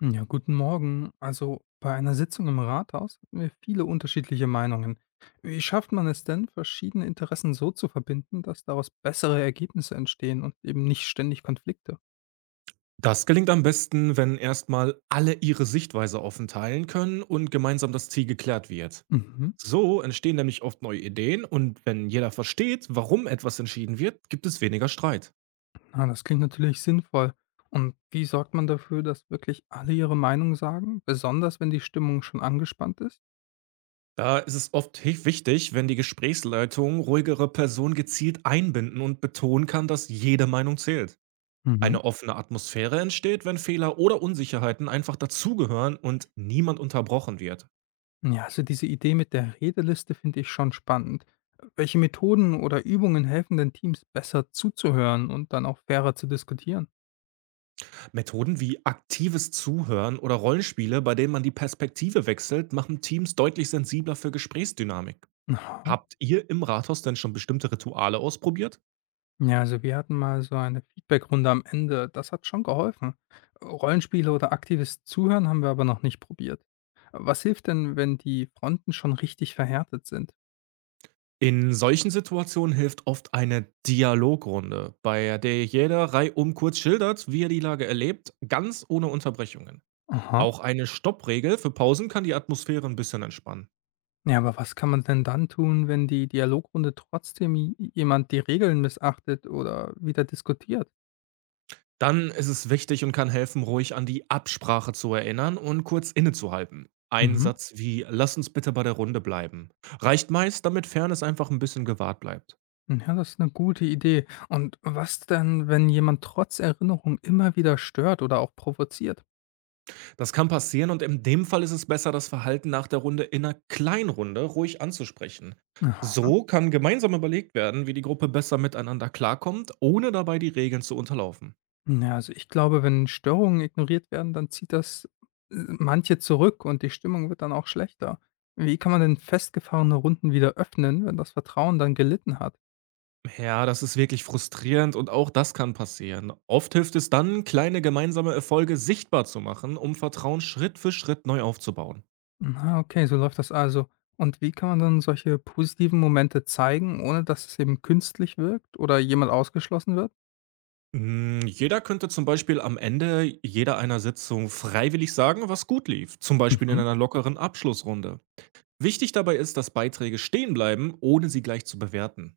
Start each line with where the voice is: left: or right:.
left: Ja, guten Morgen. Also bei einer Sitzung im Rathaus hatten wir viele unterschiedliche Meinungen. Wie schafft man es denn, verschiedene Interessen so zu verbinden, dass daraus bessere Ergebnisse entstehen und eben nicht ständig Konflikte?
right: Das gelingt am besten, wenn erstmal alle ihre Sichtweise offen teilen können und gemeinsam das Ziel geklärt wird.
left: Mhm.
right: So entstehen nämlich oft neue Ideen und wenn jeder versteht, warum etwas entschieden wird, gibt es weniger Streit.
left: Na, das klingt natürlich sinnvoll. Und wie sorgt man dafür, dass wirklich alle ihre Meinung sagen, besonders wenn die Stimmung schon angespannt ist?
right: Da ist es oft wichtig, wenn die Gesprächsleitung ruhigere Personen gezielt einbinden und betonen kann, dass jede Meinung zählt.
left: Mhm.
right: Eine offene Atmosphäre entsteht, wenn Fehler oder Unsicherheiten einfach dazugehören und niemand unterbrochen wird.
left: Ja, also diese Idee mit der Redeliste finde ich schon spannend. Welche Methoden oder Übungen helfen denn Teams besser zuzuhören und dann auch fairer zu diskutieren?
right: Methoden wie aktives Zuhören oder Rollenspiele, bei denen man die Perspektive wechselt, machen Teams deutlich sensibler für Gesprächsdynamik.
left: Aha.
right: Habt ihr im Rathaus denn schon bestimmte Rituale ausprobiert?
left: Ja, also wir hatten mal so eine Feedbackrunde am Ende. Das hat schon geholfen. Rollenspiele oder aktives Zuhören haben wir aber noch nicht probiert. Was hilft denn, wenn die Fronten schon richtig verhärtet sind?
right: In solchen Situationen hilft oft eine Dialogrunde, bei der jeder reihum kurz schildert, wie er die Lage erlebt, ganz ohne Unterbrechungen.
left: Aha.
right: Auch eine Stoppregel für Pausen kann die Atmosphäre ein bisschen entspannen.
left: Ja, aber was kann man denn dann tun, wenn die Dialogrunde trotzdem jemand die Regeln missachtet oder wieder diskutiert?
right: Dann ist es wichtig und kann helfen, ruhig an die Absprache zu erinnern und kurz innezuhalten. Ein
left: Mhm.
right: Satz wie „Lass uns bitte bei der Runde bleiben“ reicht meist, damit Fairness einfach ein bisschen gewahrt bleibt.
left: Ja, das ist eine gute Idee. Und was denn, wenn jemand trotz Erinnerung immer wieder stört oder auch provoziert?
right: Das kann passieren und in dem Fall ist es besser, das Verhalten nach der Runde in einer Kleinrunde ruhig anzusprechen. So kann gemeinsam überlegt werden, wie die Gruppe besser miteinander klarkommt, ohne dabei die Regeln zu unterlaufen.
left: Ja, also ich glaube, wenn Störungen ignoriert werden, dann zieht das manche zurück und die Stimmung wird dann auch schlechter. Wie kann man denn festgefahrene Runden wieder öffnen, wenn das Vertrauen dann gelitten hat?
right: Ja, das ist wirklich frustrierend und auch das kann passieren. Oft hilft es dann, kleine gemeinsame Erfolge sichtbar zu machen, um Vertrauen Schritt für Schritt neu aufzubauen.
left: Na, okay, so läuft das also. Und wie kann man dann solche positiven Momente zeigen, ohne dass es eben künstlich wirkt oder jemand ausgeschlossen wird?
right: Jeder könnte zum Beispiel am Ende jeder einer Sitzung freiwillig sagen, was gut lief, zum Beispiel in
left: Mhm.
right: einer lockeren Abschlussrunde. Wichtig dabei ist, dass Beiträge stehen bleiben, ohne sie gleich zu bewerten.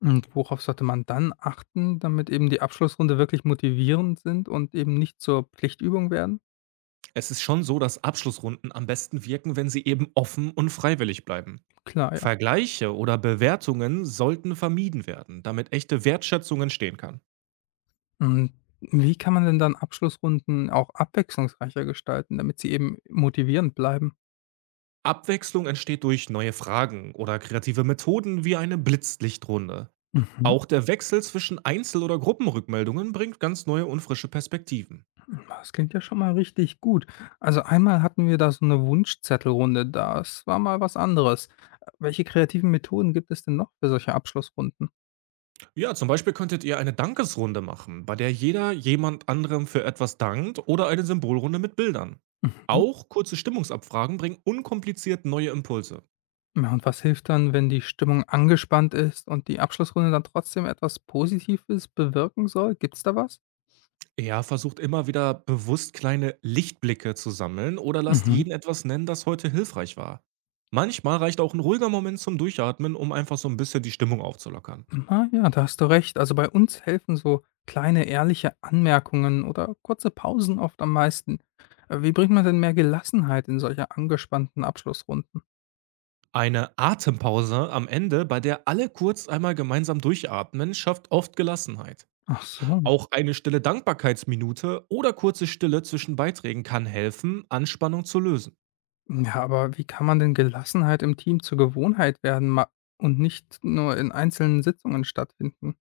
left: Und worauf sollte man dann achten, damit eben die Abschlussrunde wirklich motivierend sind und eben nicht zur Pflichtübung werden?
right: Es ist schon so, dass Abschlussrunden am besten wirken, wenn sie eben offen und freiwillig bleiben.
left: Klar, ja.
right: Vergleiche oder Bewertungen sollten vermieden werden, damit echte Wertschätzung entstehen kann.
left: Und wie kann man denn dann Abschlussrunden auch abwechslungsreicher gestalten, damit sie eben motivierend bleiben?
right: Abwechslung entsteht durch neue Fragen oder kreative Methoden wie eine Blitzlichtrunde.
left: Mhm.
right: Auch der Wechsel zwischen Einzel- oder Gruppenrückmeldungen bringt ganz neue und frische Perspektiven.
left: Das klingt ja schon mal richtig gut. Also einmal hatten wir da so eine Wunschzettelrunde, das war mal was anderes. Welche kreativen Methoden gibt es denn noch für solche Abschlussrunden?
right: Ja, zum Beispiel könntet ihr eine Dankesrunde machen, bei der jeder jemand anderem für etwas dankt oder eine Symbolrunde mit Bildern.
left: Mhm.
right: Auch kurze Stimmungsabfragen bringen unkompliziert neue Impulse.
left: Ja, und was hilft dann, wenn die Stimmung angespannt ist und die Abschlussrunde dann trotzdem etwas Positives bewirken soll? Gibt's da was?
right: Ja, versucht immer wieder bewusst kleine Lichtblicke zu sammeln oder lasst
left: Mhm.
right: jeden etwas nennen, das heute hilfreich war. Manchmal reicht auch ein ruhiger Moment zum Durchatmen, um einfach so ein bisschen die Stimmung aufzulockern.
left: Ah ja, da hast du recht. Also bei uns helfen so kleine ehrliche Anmerkungen oder kurze Pausen oft am meisten. Wie bringt man denn mehr Gelassenheit in solche angespannten Abschlussrunden?
right: Eine Atempause am Ende, bei der alle kurz einmal gemeinsam durchatmen, schafft oft Gelassenheit.
left: Ach so.
right: Auch eine stille Dankbarkeitsminute oder kurze Stille zwischen Beiträgen kann helfen, Anspannung zu lösen.
left: Ja, aber wie kann man denn Gelassenheit im Team zur Gewohnheit werden und nicht nur in einzelnen Sitzungen stattfinden?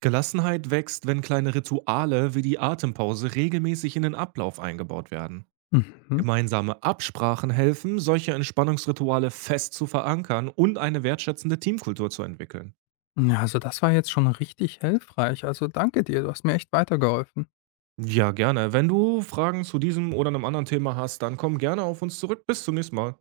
right: Gelassenheit wächst, wenn kleine Rituale wie die Atempause regelmäßig in den Ablauf eingebaut werden.
left: Mhm.
right: Gemeinsame Absprachen helfen, solche Entspannungsrituale fest zu verankern und eine wertschätzende Teamkultur zu entwickeln.
left: Ja, also das war jetzt schon richtig hilfreich. Also danke dir, du hast mir echt weitergeholfen.
right: Ja, gerne. Wenn du Fragen zu diesem oder einem anderen Thema hast, dann komm gerne auf uns zurück. Bis zum nächsten Mal.